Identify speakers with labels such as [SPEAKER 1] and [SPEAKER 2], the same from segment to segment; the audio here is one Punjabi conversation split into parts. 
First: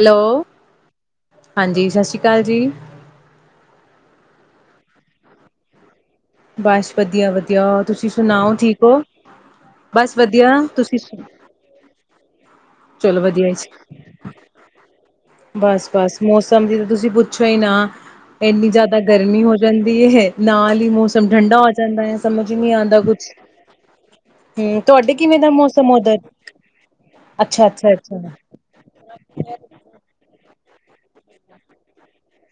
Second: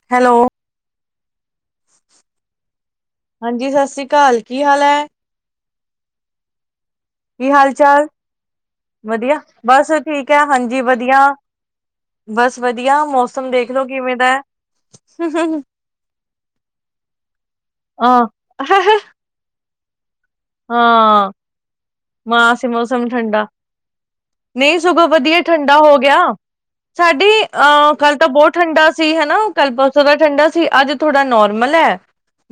[SPEAKER 1] ਹੈਲੋ ਹਾਂਜੀ, ਸਤ ਸ੍ਰੀ ਕਾਲ ਜੀ।
[SPEAKER 2] ਹਾਂਜੀ ਸਤਿ ਸ੍ਰੀ ਅਕਾਲ ਕੀ ਹਾਲ ਹੈ?
[SPEAKER 1] ਬਸ। ਵਧੀਆ
[SPEAKER 2] ਕੀ
[SPEAKER 1] ਵਧੀਆ।
[SPEAKER 2] ਹਾਲ ਚਾਲ
[SPEAKER 1] ਤੁਸੀਂ ਸੁਣਾਓ, ਠੀਕ ਹੋ?
[SPEAKER 2] ਵਧੀਆ
[SPEAKER 1] ਬਸ
[SPEAKER 2] ਠੀਕ ਹੈ
[SPEAKER 1] ਵਧੀਆ
[SPEAKER 2] ਹਾਂਜੀ
[SPEAKER 1] ਤੁਸੀਂ
[SPEAKER 2] ਵਧੀਆ
[SPEAKER 1] ਸੁਣ
[SPEAKER 2] ਬਸ ਵਧੀਆ
[SPEAKER 1] ਚਲੋ, ਵਧੀਆ
[SPEAKER 2] ਮੌਸਮ
[SPEAKER 1] ਜੀ।
[SPEAKER 2] ਦੇਖਲੋ ਕਿਵੇਂ ਦਾ ਹੈ
[SPEAKER 1] ਬਸ- ਬਸ ਮੌਸਮ ਦੀ ਤਾਂ ਤੁਸੀਂ ਪੁੱਛੋ ਹੀ ਨਾ,
[SPEAKER 2] ਆਹ
[SPEAKER 1] ਇੰਨੀ ਜ਼ਿਆਦਾ ਗਰਮੀ ਹੋ ਰਿੰਦੀਏ ਹੈ। ਨਾਲ ਹੀ ਮੌਸਮ
[SPEAKER 2] ਹਾਂ
[SPEAKER 1] ਠੰਢਾ ਹੋ ਜਾਂਦਾ ਹੈ, ਸਮਝ ਹੀ
[SPEAKER 2] ਮਾਸ
[SPEAKER 1] ਨਹੀਂ ਆਉਂਦਾ
[SPEAKER 2] ਮੌਸਮ
[SPEAKER 1] ਕੁਛ,
[SPEAKER 2] ਠੰਡਾ ਨਹੀਂ
[SPEAKER 1] ਹੂੰ
[SPEAKER 2] ਸਗੋਂ
[SPEAKER 1] ਤੁਹਾਡੇ ਕਿਵੇਂ
[SPEAKER 2] ਵਧੀਆ
[SPEAKER 1] ਦਾ
[SPEAKER 2] ਠੰਡਾ
[SPEAKER 1] ਮੌਸਮ
[SPEAKER 2] ਹੋ
[SPEAKER 1] ਉਧਰ?
[SPEAKER 2] ਗਿਆ ਸਾਡੀ ਅਹ, ਕੱਲ੍ਹ ਤਾਂ
[SPEAKER 1] ਅੱਛਾ-ਅੱਛਾ-ਅੱਛਾ,
[SPEAKER 2] ਬਹੁਤ ਠੰਡਾ ਸੀ। ਹਨਾ ਕੱਲ ਬਹੁਤ ਜ਼ਿਆਦਾ ਠੰਡਾ ਸੀ ਅੱਜ ਥੋੜਾ ਨੋਰਮਲ ਹੈ।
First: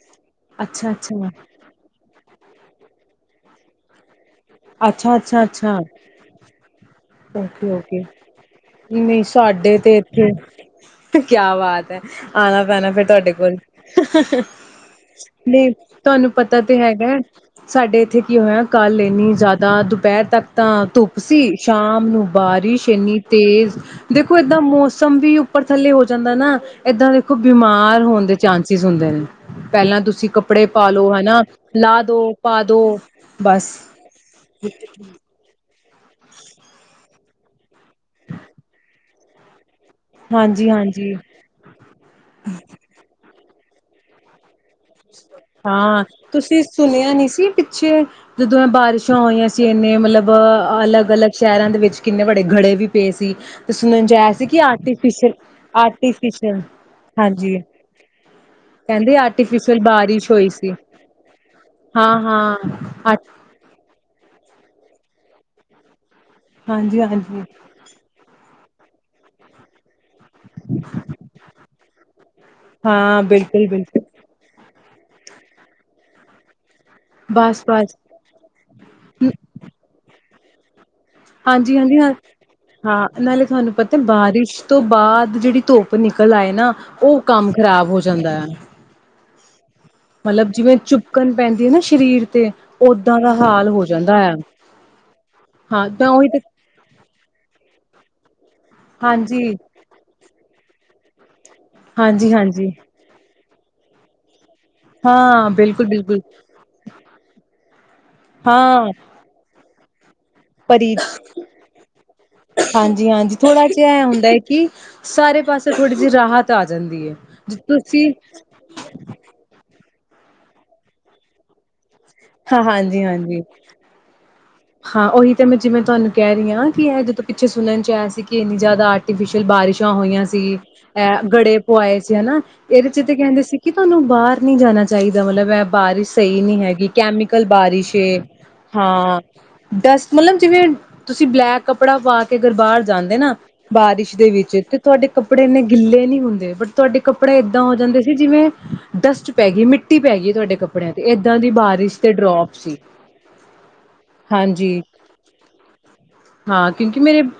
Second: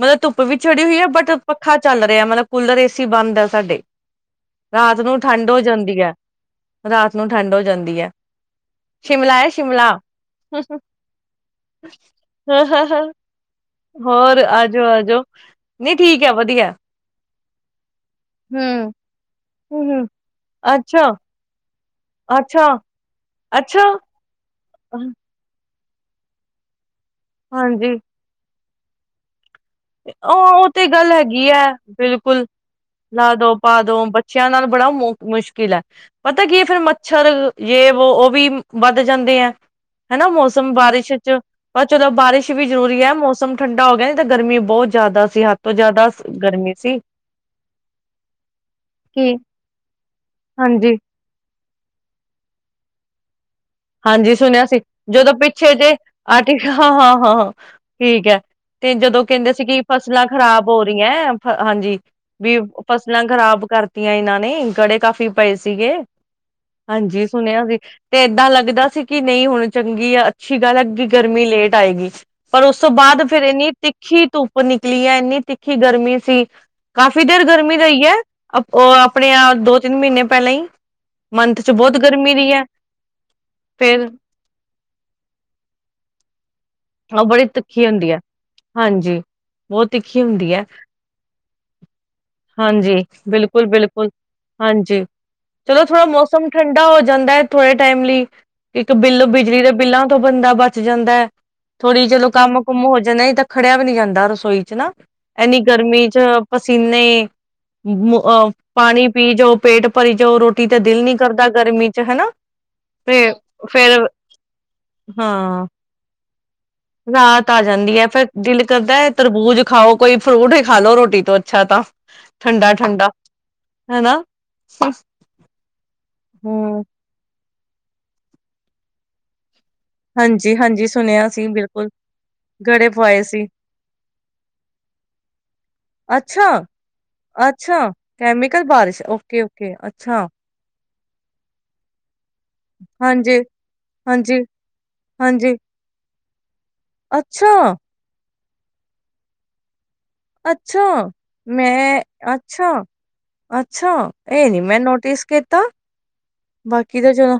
[SPEAKER 2] ਮਤਲਬ ਧੁੱਪ ਵੀ ਛੜੀ ਹੋਈ ਹੈ,
[SPEAKER 1] ਅੱਛਾ-ਅੱਛਾ,
[SPEAKER 2] ਬਟ ਪੱਖਾ ਚੱਲ ਰਿਹਾ, ਮਤਲਬ ਕੂਲਰ, ਏਸੀ ਬੰਦ ਹੈ, ਸਾਡੇ। ਰਾਤ
[SPEAKER 1] ਅੱਛਾ,
[SPEAKER 2] ਨੂੰ
[SPEAKER 1] ਅੱਛਾ,
[SPEAKER 2] ਠੰਡ ਹੋ
[SPEAKER 1] ਅੱਛਾ,
[SPEAKER 2] ਜਾਂਦੀ ਹੈ ਰਾਤ ਨੂੰ ਠੰਡ ਹੋ
[SPEAKER 1] ਓਕੇ,
[SPEAKER 2] ਜਾਂਦੀ
[SPEAKER 1] ਓਕੇ।
[SPEAKER 2] ਹੈ
[SPEAKER 1] ਨਹੀਂ,
[SPEAKER 2] ਸ਼ਿਮਲਾ ਹੈ
[SPEAKER 1] ਸਾਡੇ
[SPEAKER 2] ਸ਼ਿਮਲਾ
[SPEAKER 1] ਤੇ ਇੱਥੇ। ਕਿਆ ਬਾਤ ਹੈ, ਆਣਾ ਪੈਣਾ ਫਿਰ ਤੁਹਾਡੇ ਕੋਲ,
[SPEAKER 2] ਹੋਰ ਆਜੋ ਆਜੋ
[SPEAKER 1] ਨਹੀਂ
[SPEAKER 2] ਠੀਕ
[SPEAKER 1] ਤੁਹਾਨੂੰ
[SPEAKER 2] ਹੈ
[SPEAKER 1] ਪਤਾ
[SPEAKER 2] ਵਧੀਆ।
[SPEAKER 1] ਤੇ ਹੈਗਾ ਸਾਡੇ ਇੱਥੇ ਕੀ ਹੋਇਆ,
[SPEAKER 2] ਹੂੰ
[SPEAKER 1] ਕੱਲ ਐਣੀ ਜ਼ਿਆਦਾ
[SPEAKER 2] ਹੂੰ
[SPEAKER 1] ਦੁਪਹਿਰ ਤੱਕ ਤਾਂ
[SPEAKER 2] ਅੱਛਾ
[SPEAKER 1] ਧੁੱਪ ਸੀ। ਸ਼ਾਮ ਨੂੰ
[SPEAKER 2] ਅੱਛਾ
[SPEAKER 1] ਬਾਰਿਸ਼ ਇੰਨੀ ਤੇਜ਼,
[SPEAKER 2] ਅੱਛਾ
[SPEAKER 1] ਦੇਖੋ। ਦਾ ਮੌਸਮ ਵੀ ਉੱਪਰ ਥੱਲੇ ਹੋ ਜਾਂਦਾ ਨਾ। ਏਦਾਂ ਦੇਖੋ
[SPEAKER 2] ਹਾਂਜੀ
[SPEAKER 1] ਬਿਮਾਰ ਹੋਣ ਦੇ ਚਾਂਸ ਚੀਜ਼ ਹੁੰਦੇ ਨੇ। ਪਹਿਲਾਂ ਤੁਸੀਂ
[SPEAKER 2] ਉਹ
[SPEAKER 1] ਕੱਪੜੇ
[SPEAKER 2] ਉਹ ਤੇ ਗੱਲ
[SPEAKER 1] ਪਾਲੋ, ਹਨਾ,
[SPEAKER 2] ਹੈਗੀ ਹੈ
[SPEAKER 1] ਲਾਹ ਦੋ,
[SPEAKER 2] ਬਿਲਕੁਲ
[SPEAKER 1] ਪਾ ਦੋ,
[SPEAKER 2] ਲਾ ਦੋ
[SPEAKER 1] ਬਸ।
[SPEAKER 2] ਪਾ ਦੋ ਬੱਚਿਆਂ ਨਾਲ ਬੜਾ ਮੋ ਮੁਸ਼ਕਿਲ ਪਤਾ ਕੀ ਫਰ ਮੱਛਰ, ਜੇ ਵੋ, ਉਹ ਵੀ ਵੱਧ ਜਾਂਦੇ ਹੈ। ਹਨਾ
[SPEAKER 1] ਹਾਂਜੀ
[SPEAKER 2] ਮੌਸਮ
[SPEAKER 1] ਹਾਂਜੀ
[SPEAKER 2] ਬਾਰਿਸ਼ ਚ, ਬਸ ਚਲੋ ਬਾਰਿਸ਼ ਵੀ ਜ਼ਰੂਰੀ ਹੈ, ਮੌਸ ਮੌਸਮ ਠੰਡਾ ਹੋ ਗਿਆ, ਨਹੀ ਤਾਂ ਗਰਮੀ ਬਹੁਤ ਜ਼ਿਆਦਾ ਸੀ ਹੱਦ ਤੋਂ
[SPEAKER 1] ਹਾਂ,
[SPEAKER 2] ਜ਼ਿਆਦਾ
[SPEAKER 1] ਤੁਸੀਂ
[SPEAKER 2] ਗਰਮੀ
[SPEAKER 1] ਸੁਣਿਆ ਨਹੀਂੀ ਸੀ। ਪਿੱਛੇ ਜਦੋਂ ਇਹ ਬਾਰਿਸ਼ਾਂ
[SPEAKER 2] ਕੀ
[SPEAKER 1] ਹੋਈਆਂ ਸੀ, ਇੰਨੇ ਮਤਲਬ
[SPEAKER 2] ਹਾਂਜੀ
[SPEAKER 1] ਅਲੱਗ- ਅਲੱਗ ਸ਼ਹਿਰਾਂ ਦੇ ਵਿੱਚ ਕਿੰਨੇ ਬੜੇ ਗੜੇ ਵੀ ਪੇਸੀ।
[SPEAKER 2] ਹਾਂਜੀ, ਸੁਣਿਆ ਸੀ। ਜਦੋਂ ਪਿੱਛੇ ਜ ਆਟੀ
[SPEAKER 1] ਆਰਟੀਫਿਸ਼ਲ
[SPEAKER 2] ਹਾਂ ਹਾਂ
[SPEAKER 1] ਹਾਂਜੀ
[SPEAKER 2] ਠੀਕ ਹੈ, ਤੇ ਜਦੋਂ ਕਹਿੰਦੇ ਸੀ
[SPEAKER 1] ਆਰਟੀਫਿਸ਼ਲ
[SPEAKER 2] ਕਿ ਫਸਲਾਂ
[SPEAKER 1] ਬਾਰਿਸ਼ ਹੋਈ
[SPEAKER 2] ਖ਼ਰਾਬ
[SPEAKER 1] ਸੀ
[SPEAKER 2] ਹੋ ਰਹੀਆਂ। ਹਾਂਜੀ,
[SPEAKER 1] ਹਾਂ ਹਾਂ
[SPEAKER 2] ਵੀ
[SPEAKER 1] ਅ
[SPEAKER 2] ਫਸਲਾਂ ਖਰਾਬ ਕਰਤੀਆਂ। ਇਹਨਾਂ ਨੇ ਗੜੇ ਕਾਫੀ ਪਏ ਸੀਗੇ। ਹਾਂਜੀ ਸੁਣਿਆ ਸੀ। ਤੇ ਏਦਾਂ ਲੱਗ ਦਾ ਸੀ ਕਿ ਨਹੀਂ ਹੁਣ ਚੰਗੀ ਆ ਅੱੀ ਗੱਲ ਲੱਗੀ। ਗਰਮੀ ਲੇਟ ਆਏਗੀ, ਪਰ ਉਸ ਤੋਂ
[SPEAKER 1] ਹਾਂ
[SPEAKER 2] ਬਾਅਦ ਫੇਿਰ
[SPEAKER 1] ਬਿਲਕੁਲ
[SPEAKER 2] ਇਹਨੀ
[SPEAKER 1] ਬਿਲਕੁਲ
[SPEAKER 2] ਤਿੱਖੀ ਧੁੱਪ ਨ ਲੀਆਂ ਇੰਨੀ ਤਿੱਖੀ ਗਰਮੀ ਸੀ। ਕਾਫ਼ੀ ਦੇਰ
[SPEAKER 1] ਬਸ
[SPEAKER 2] ਗਰਮੀ
[SPEAKER 1] ਬਸ
[SPEAKER 2] ਰਹੀ ਹੈ। ਉਹ ਆਪਣੇ ਆਪ ਦੋ ਤਿੰਨ ਮਹੀਨੇ ਪਲ [unintelligible] ਮੰਥ ਚ
[SPEAKER 1] ਹਾਂਜੀ
[SPEAKER 2] ਬਹੁਤ
[SPEAKER 1] ਹਾਂਜੀ ਹਾਂ
[SPEAKER 2] ਗਰਮੀ ਦੀ ਹੈ
[SPEAKER 1] ਹਾਂ ਨਾਲੇ ਤੁਹਾਨੂੰ ਪਤਾ
[SPEAKER 2] ਫੇਰ
[SPEAKER 1] ਬਾਰਿਸ਼ ਤੋਂ ਬਾਅਦ ਜਿਹੜੀ ਧੁੱਪ ਨਹੀਂ ਕਲ ਆਏ ਨਾ ਉਹ
[SPEAKER 2] ਬੜੀ
[SPEAKER 1] ਕੰਮ
[SPEAKER 2] ਤਿੱਖੀ
[SPEAKER 1] ਖ਼ਰਾਬ ਹੋ
[SPEAKER 2] ਹੁੰਦੀ ਹੈ
[SPEAKER 1] ਜਾਂਦਾ ਆ
[SPEAKER 2] ਹਾਂਜੀ, ਬਹੁਤ ਤਿੱਖੀ
[SPEAKER 1] ਮਤਲਬ
[SPEAKER 2] ਹੁੰਦੀ ਹੈ।
[SPEAKER 1] ਜਿਵੇਂ ਚੁਪਕਣ ਪੈਂਦੀ ਹੈ ਨਾ ਸਰੀਰ ਤੇ ਓਦਾਂ ਦਾ ਹਾਲ ਹੋ ਜਾਂਦਾ ਹੈ ਹਾਂ ਤਾਂ ਉਹੀ ਤੇ
[SPEAKER 2] ਇੱਕ ਬਿੱਲ
[SPEAKER 1] ਹਾਂਜੀ
[SPEAKER 2] ਬਿਜਲੀ ਦੇ ਬਿੱਲਾਂ ਤੋਂ ਬੰਦਾ ਬਚ ਜਾਂਦਾ ਹੈ। ਥੋੜ੍ਹੀ ਜਲੋ
[SPEAKER 1] ਹਾਂਜੀ
[SPEAKER 2] ਕੰਮ
[SPEAKER 1] ਹਾਂਜੀ
[SPEAKER 2] ਖੜਿਆ ਵ ਹਨਾ
[SPEAKER 1] ਹਾਂ
[SPEAKER 2] ਐਨੀ
[SPEAKER 1] ਬਿਲਕੁਲ
[SPEAKER 2] ਗਰਮੀ ਚ
[SPEAKER 1] ਬਿਲਕੁਲ
[SPEAKER 2] ਪਸੀਨੇ
[SPEAKER 1] ਹਾਂ
[SPEAKER 2] ਹੁ ਪੇਟ ਭਰੀ ਜਾਓ ਰੋਟੀ ਤੇ
[SPEAKER 1] ਪਰੀ
[SPEAKER 2] ਦਿਲ ਨੀ ਕਰਦਾ ਗਰਮੀ ਚ ਹਨਾ। ਤੇ ਫੇਰ ਹਾਂ।
[SPEAKER 1] ਆ ਜਾਂਦੀ ਹੈ
[SPEAKER 2] ਰਾਤ ਆ ਜਾਂਦੀ ਹੈ
[SPEAKER 1] ਤੁਸੀਂ
[SPEAKER 2] ਫੇਰ ਦਿਲ ਕਰਦਾ ਤਰਬੂਜ ਕੋਈ ਫਰੂਟ ਹੈ ਖਾ ਲੋ ਰੋਟੀ ਤੋਂ ਅੱਛਾ ਤਾਂ
[SPEAKER 1] ਹਾਂ
[SPEAKER 2] ਠੰਡਾ
[SPEAKER 1] ਹਾਂਜੀ
[SPEAKER 2] ਠੰਡਾ
[SPEAKER 1] ਹਾਂਜੀ
[SPEAKER 2] ਹਨਾ
[SPEAKER 1] ਹਾਂ
[SPEAKER 2] ਹੂੰ,
[SPEAKER 1] ਅੱਛੇ ਸੁਣਨ ਚ ਹੋਈਆਂ ਸੀ।
[SPEAKER 2] ਹਾਂਜੀ-ਹਾਂਜੀ ਸੁਣਿਆ ਸੀ ਬਿਲਕੁਲ, ਗੜੇ ਪਵਾਏ ਸੀ। ਅੱਛਾ-ਅੱਛਾ, ਕੈਮੀਕਲ ਬਾਰਿਸ਼ ਓਕੇ-ਓਕੇ
[SPEAKER 1] ਡਸਟ
[SPEAKER 2] ਅੱਛਾ,
[SPEAKER 1] ਮਤਲਬ ਜਿਵੇਂ [unintelligible] ਅਗਰ ਬਾਹਰ ਜਾਂਦੇ ਨਾ
[SPEAKER 2] ਹਾਂਜੀ।
[SPEAKER 1] ਬਾਰਿਸ਼ ਦੇ ਵਿੱਚ
[SPEAKER 2] ਹਾਂਜੀ-ਹਾਂਜੀ,
[SPEAKER 1] ਤੇ ਤੁਹਾਡੇ ਕੱਪੜੇ
[SPEAKER 2] ਅੱਛਾ-ਅੱਛਾ,
[SPEAKER 1] ਡਸਟ ਪੈ ਗਈ ਮਿੱਟੀ ਕੁੱਤੀ ਪੈ ਗਈ ਤੁਹਾਡੇ ਕੱਪੜਿਆਂ ਤੇ ਏਦਾਂ ਦੀ ਬਾਰਿਸ਼
[SPEAKER 2] ਮੈਂ
[SPEAKER 1] ਤੇ ਡਰੋਪ ਸੀ
[SPEAKER 2] ਅੱਛਾ-ਅੱਛਾ, ਇਹ ਨੀ ਮੈਂ
[SPEAKER 1] ਹਾਂਜੀ
[SPEAKER 2] ਨੋਟਿਸ ਕੀਤਾ
[SPEAKER 1] ਹਾਂ ਕਿਉਂਕਿ
[SPEAKER 2] ਬਾਕੀ ਤਾਂ
[SPEAKER 1] ਮੇਰੇ
[SPEAKER 2] ਚਲੋ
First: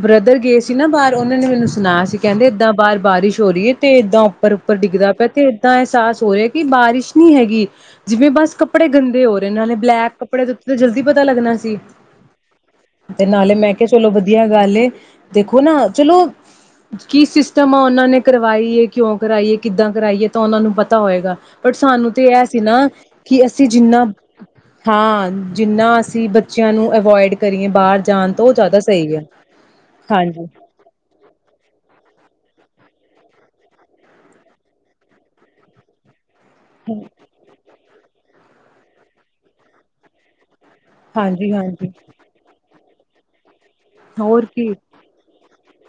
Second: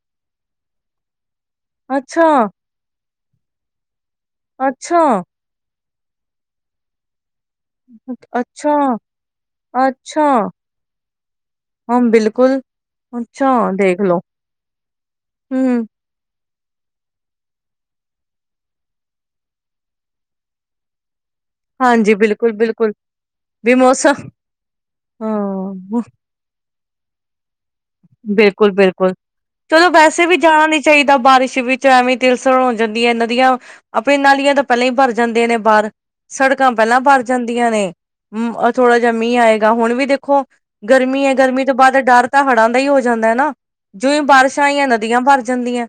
[SPEAKER 1] ਬ੍ਰਦਰ ਗਏ ਸੀ ਨਾ ਬਾਹਰ ਉਹਨਾਂ ਨੇ ਮੈਨੂੰ ਸੁਣਾਇਆ ਸੀ ਕਹਿੰਦੇ ਏਦਾਂ ਬਾਰ ਬਾਰਸ਼ ਚੋਰੀਏ ਤੇ ਇੱਦਾਂ ਉਪਰ ਉਪਰ ਡਿੱਗਦਾ
[SPEAKER 2] ਅੱਛਾ-ਅੱਛਾ,
[SPEAKER 1] ਪਿਆ ਤੇ ਏਦਾਂ ਹੈ [unintelligible] ਕਿ ਜਿਵੇਂ ਬਸ ਕੱਪੜੇ ਗੰਦੇ ਹੋ ਰਹੇ ਇਹਨਾਂ ਨੇ ਬਲੈਕ
[SPEAKER 2] ਅੱਛਾ-ਅੱਛਾ,
[SPEAKER 1] ਕੱਪੜੇ ਜਲਦੀ ਪਤਾ ਲੱਗਣਾ ਸੀ
[SPEAKER 2] ਹਾਂ ਬਿਲਕੁਲ,
[SPEAKER 1] ਤੇ
[SPEAKER 2] ਅੱਛਾ
[SPEAKER 1] ਨਾਲੇ ਮੈਂ ਕਿਹਾ ਚਲੋ
[SPEAKER 2] ਦੇਖਲੋ,
[SPEAKER 1] ਵਧੀਆ ਗੱਲ ਦੇਖੋ ਨਾ
[SPEAKER 2] ਹੂੰ,
[SPEAKER 1] ਚਲੋ। ਕੀ ਸਿਸਟਮ ਆ ਉਹਨਾਂ ਨੇ ਕਰਵਾਈਏ ਕਿਉਂ ਕਰਈਏ ਕਿੱਦਾਂ ਕਰਾਈਏ ਤਾਂ ਉਹਨਾਂ ਨੂੰ ਪਤਾ ਹੋਏਗਾ। ਪਰ ਸਾਨੂੰ
[SPEAKER 2] ਹਾਂਜੀ
[SPEAKER 1] ਤੇ ਇਹ ਸੀ ਨਾ
[SPEAKER 2] ਬਿਲਕੁਲ-ਬਿਲਕੁਲ,
[SPEAKER 1] ਕਿ ਅਸੀਂ
[SPEAKER 2] ਵੀ
[SPEAKER 1] ਜਿੰਨਾ
[SPEAKER 2] ਮੌਸਮ
[SPEAKER 1] ਹਾਂ ਜਿੰਨਾ
[SPEAKER 2] ਹਾਂ,
[SPEAKER 1] ਅਸੀਂ ਬੱਚਿਆਂ ਨੂੰ ਅਵੋਇਡ ਕਰੀਏ ਬਾਹਰ ਜਾਣ ਤੋਂ ਉਹ ਜ਼ਿਆਦਾ
[SPEAKER 2] ਬਿਲਕੁਲ-ਬਿਲਕੁਲ।
[SPEAKER 1] ਸਹੀ ਹੈ
[SPEAKER 2] ਚਲੋ ਵੈਸੇ ਵੀ
[SPEAKER 1] ਹਾਂਜੀ।
[SPEAKER 2] ਜਾਣਾ ਨੀ ਚਾਹੀਦਾ ਬਾਰਿਸ਼ ਵਿੱਚ ਐਵੇਂ ਤਿਲਸਣ ਹੋ ਜਾਂਦੀ ਹੈ ਨਦੀਆਂ ਆਪਣੀ ਨਾਲੀਆਂ ਤਾਂ ਪਹਿਲਾਂ ਹੀ ਭਰ ਜਾਂਦੇਆਂ ਨੇ ਬਾਹਰ। ਸੜਕਾਂ ਪਹਿਲਾਂ ਭਰ ਜਾਂਦੀਆਂ ਨੇ। ਥੋੜਾ ਜਿਹਾ ਮੀਂਹ ਆਏਗਾ ਹੁਣ ਵੀ ਦੇਖੋ। ਗਰਮੀ ਹੈ
[SPEAKER 1] ਹਾਂਜੀ,
[SPEAKER 2] ਗਰਮੀ ਤੋਂ
[SPEAKER 1] ਹਾਂਜੀ
[SPEAKER 2] ਬਾਅਦ ਡਰ ਤਾਂ ਹੜ੍ਹਾਂ ਹੀ ਹੋ ਜਾਂਦਾ ਨਾ। ਜਿਵੇਂ
[SPEAKER 1] ਹੋਰ
[SPEAKER 2] ਬਾਰਿਸ਼
[SPEAKER 1] ਕੀ
[SPEAKER 2] ਆਈਆਂ ਨਦੀਆਂ ਭਰ ਜਾਂਦੀਆਂ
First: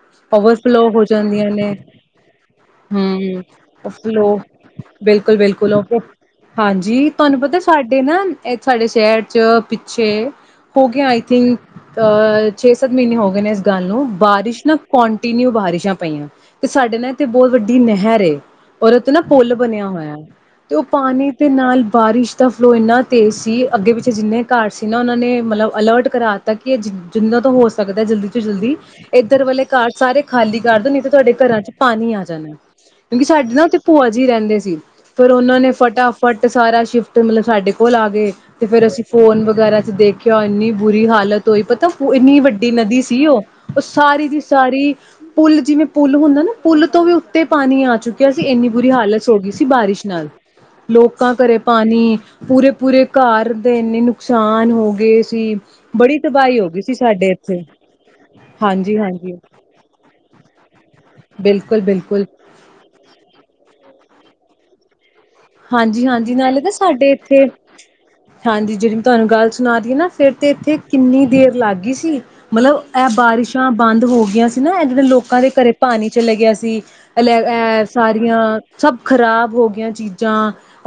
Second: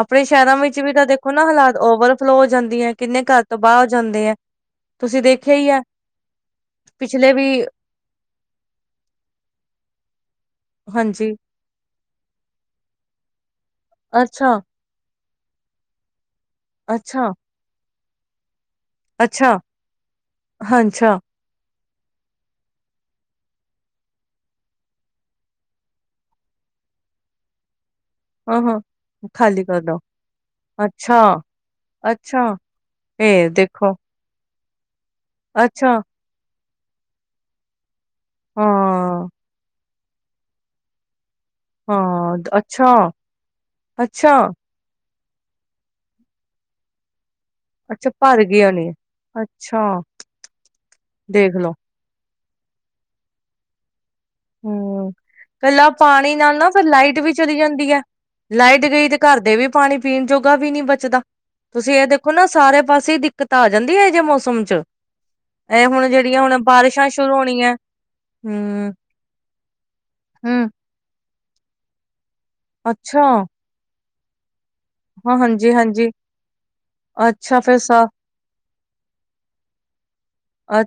[SPEAKER 2] ਆਪਣੇ ਸ਼ਹਿਰਾਂ ਵਿੱਚ
[SPEAKER 1] ਓਵਰਫਲੋ
[SPEAKER 2] ਵੀ
[SPEAKER 1] ਹੋ
[SPEAKER 2] ਤਾਂ ਦੇਖੋ ਨਾ
[SPEAKER 1] ਜਾਂਦੀਆਂ ਨੇ
[SPEAKER 2] ਹਾਲਾਤ ਓਵਰਫਲੋ ਹੋ ਜਾਂਦੀ ਹੈ ਕਿੰਨੇ ਘਰ ਤਬਾਹ ਹੋ ਜਾਂਦੇ ਹੈ। ਤੁਸੀਂ
[SPEAKER 1] ਬਿਲਕੁਲ
[SPEAKER 2] ਦੇਖਿਆ ਹੀ
[SPEAKER 1] ਬਿਲਕੁਲ
[SPEAKER 2] ਹੈ
[SPEAKER 1] ਉਹ ਹਾਂਜੀ
[SPEAKER 2] ਪਿਛਲੇ
[SPEAKER 1] ਤੁਹਾਨੂੰ
[SPEAKER 2] ਵੀ
[SPEAKER 1] ਪਤਾ ਸਾਡੇ ਨਾ ਇਹ ਸਾਡੇ ਸ਼ਹਿਰ ਚ ਪਿੱਛੇ ਹੋ ਗਿਆ ਆਈ
[SPEAKER 2] ਹਾਂਜੀ
[SPEAKER 1] ਥਿੰਕ ਅ ਛੇ-ਸੱਤ ਮਹੀਨੇ ਹੋ ਗਏ ਨੇ ਗੱਲ ਨੂੰ
[SPEAKER 2] ਅੱਛਾ
[SPEAKER 1] ਬਾਰਿਸ਼ ਨਾ ਕੰਟੀਨਿਊ ਬਾਰਿਸ਼ਾਂ ਪਈਆਂ। ਤੇ ਸਾਡੇ ਨਾ ਤੇ
[SPEAKER 2] ਅੱਛਾ
[SPEAKER 1] ਬਹੁਤ ਵੱਡੀ ਨਹਿਰ ਤੇ ਔਰਤ ਨਾ ਪੁਲ
[SPEAKER 2] ਅੱਛਾ
[SPEAKER 1] ਬਣਿਆ ਹੋਇਆ ਤੇ ਉਹ
[SPEAKER 2] ਅੱਛਾ
[SPEAKER 1] ਪਾਣੀ ਦੇ ਨਾਲ ਬਾਰਿਸ਼ ਦਾ ਫਲੋ ਇੰਨਾ ਤੇਜ਼ ਸੀ ਅੱਗੇ ਪਿੱਛੇ ਜਿੰਨੇ ਘਰ ਸੀ ਨਾ ਉਹਨਾਂ ਨੇ ਮਤਲਬ ਅਲਰਟ ਕਰਾ ਦਿੱਤਾ ਕਿ ਇਹ ਜਿ ਜਿੰਨਾਂ ਤੋਂ ਹੋ ਸਕ ਸਕਦਾ ਜਲਦੀ ਤੋਂ
[SPEAKER 2] ਹਾਂ
[SPEAKER 1] ਜਲਦੀ
[SPEAKER 2] ਹਾਂ
[SPEAKER 1] ਇੱਧਰ ਵਾਲੇ
[SPEAKER 2] ਖਾਲੀ ਕਰ
[SPEAKER 1] ਘਰ
[SPEAKER 2] ਦੋ
[SPEAKER 1] ਸਾਰੇ ਖਾਲੀ ਕਰ ਦਦੇ ਤੇ
[SPEAKER 2] ਅੱਛਾ
[SPEAKER 1] ਤੁਹਾਡੇ ਘਰਾਂ ਚ ਪਾਣੀ ਆ
[SPEAKER 2] ਅੱਛਾ,
[SPEAKER 1] ਜਾਣਾ ਕਿਉਂਕਿ
[SPEAKER 2] ਇਹ
[SPEAKER 1] ਸਾਡੇ ਨਾ ਉੱਥੇ
[SPEAKER 2] ਦੇਖੋ,
[SPEAKER 1] ਭੂਆ ਜੀ ਰਹਿੰਦੇ ਸੀ ਫੇਿਰ ਉਹਨਾਂ ਨੇ
[SPEAKER 2] ਅੱਛਾ,
[SPEAKER 1] ਫਟਾਫਟ ਸਾਰਾ ਸ਼ਿਫਟ ਮਤਲਬਡੇ ਕੋਲ ਆ ਤੇ ਫਿਰ ਅਸੀਂ
[SPEAKER 2] ਹਾਂ,
[SPEAKER 1] ਫੋਨ ਵਗੈਰਾ ਚ ਦੇਖ ਕਿਉਂ ਇੰਨੀ ਬੁਰੀ ਹਾਲਤ ਤੋਂ ਹੀ ਪਤਾ
[SPEAKER 2] ਹਾਂ,
[SPEAKER 1] ਇੰਨੀ ਵੱਡੀ
[SPEAKER 2] ਅੱਛਾ,
[SPEAKER 1] ਨਦੀ ਸੀ ਉਹ ਉਹ ਸਾਰੀ
[SPEAKER 2] ਅੱਛਾ,
[SPEAKER 1] ਦੀ ਪੁਲ ਜਿਵੇਂ, ਪੁਲ ਹੁੰਦਾ ਨਾ ਪੁੱਲ ਤੋਂ ਵੀ ਤੇ ਪਾਣੀ ਆ
[SPEAKER 2] ਅੱਛਾ
[SPEAKER 1] ਚੁੱਕਿਆ ਸੀ
[SPEAKER 2] ਭਰ
[SPEAKER 1] ਇੰਨੀ
[SPEAKER 2] ਗਿਆ ਨੀ।
[SPEAKER 1] ਬੁਰੀ ਹਾਲਤ ਸੋ ਗਈ ਸੀ
[SPEAKER 2] ਅੱਛਾ,
[SPEAKER 1] ਬਾਰਿਸ਼ ਨਾਲ, ਲੋਕਾਂ ਘਰੇ
[SPEAKER 2] ਦੇਖਲੋ,
[SPEAKER 1] ਪਾਣੀ ਪੂਰੇ ਪੂਰੇ ਘਰ ਦੇ ਇੰਨੇ ਨੁ ਨੁਕਸਾਨ ਹੋ
[SPEAKER 2] ਹੂੰ,
[SPEAKER 1] ਗਏ ਸੀ,
[SPEAKER 2] ਕੱਲਾ
[SPEAKER 1] ਬੜੀ
[SPEAKER 2] ਪਾਣੀ ਨਾਲ
[SPEAKER 1] ਤਬਾਹੀ ਹੋ
[SPEAKER 2] ਨਾ
[SPEAKER 1] ਗਈ
[SPEAKER 2] ਫਿਰ
[SPEAKER 1] ਸੀ,
[SPEAKER 2] ਲਾਈਟ
[SPEAKER 1] ਸਾਡੇ
[SPEAKER 2] ਵੀ
[SPEAKER 1] ਇੱਥੇ ਹਾਂਜੀ ਹਾਂਜੀ
[SPEAKER 2] ਡੇ ਵੀ ਪਾਣੀ ਪੀਣ ਜੋਗਾ ਵੀ ਨੀ ਬਚਦਾ,
[SPEAKER 1] ਬਿਲਕੁਲ
[SPEAKER 2] ਤੁਸੀਂ ਇਹ
[SPEAKER 1] ਬਿਲਕੁਲ
[SPEAKER 2] ਦੇਖੋ ਨਾ ਸਾਰੇ ਪਾਸੇ ਦਿੱਕਤ ਆ ਜਾਂਦੀ ਹੈ, ਮੌਸਮ ਚ ਇਹ ਹੁਣ
[SPEAKER 1] ਹਾਂਜੀ-ਹਾਂਜੀ
[SPEAKER 2] ਜਿਹੜੀਆਂ ਹੁਣ
[SPEAKER 1] ਨਾਲੇ ਤਾਂ
[SPEAKER 2] ਬਾਰਿਸ਼ਾਂ
[SPEAKER 1] ਸਾਡੇ
[SPEAKER 2] ਸ਼ੁਰੂ
[SPEAKER 1] ਇੱਥੇ
[SPEAKER 2] ਹੋਣੀਆਂ
[SPEAKER 1] ਹਾਂਜੀ,
[SPEAKER 2] ਹੂੰ,
[SPEAKER 1] ਜਿਹੜੀ ਤੁਹਾਨੂੰ ਗੱਲ ਸੁਣਾ ਦੀਏ ਨਾ ਫੇਰ ਤੇ
[SPEAKER 2] ਹੂੰ,
[SPEAKER 1] ਇੱਥੇ ਕਿੰਨੀ ਦੇਰ ਲਾਗ ਗਈ ਸੀ ਮਤਲਬ ਇਹ
[SPEAKER 2] ਅੱਛਾ,
[SPEAKER 1] ਬਾਰਿਸ਼ਾਂ ਬੰਦ ਹੋ ਗਈ ਨਾ ਇਦ
[SPEAKER 2] ਹਾਂ,
[SPEAKER 1] ਲੋਕਾਂ ਦੇ ਘਰੇ
[SPEAKER 2] ਹਾਂਜੀ,
[SPEAKER 1] ਪਾਣੀ
[SPEAKER 2] ਹਾਂਜੀ,
[SPEAKER 1] ਚਲੇ ਗਿਆ ਸੀ, ਅ
[SPEAKER 2] ਅੱਛਾ ਫਿਰ
[SPEAKER 1] ਅਹ
[SPEAKER 2] ਸ
[SPEAKER 1] ਸਾਰੀਆਂ ਸਭ ਖ਼ਰਾਬ ਹੋ ਗਆਂ ਚੀ ਜਾਂ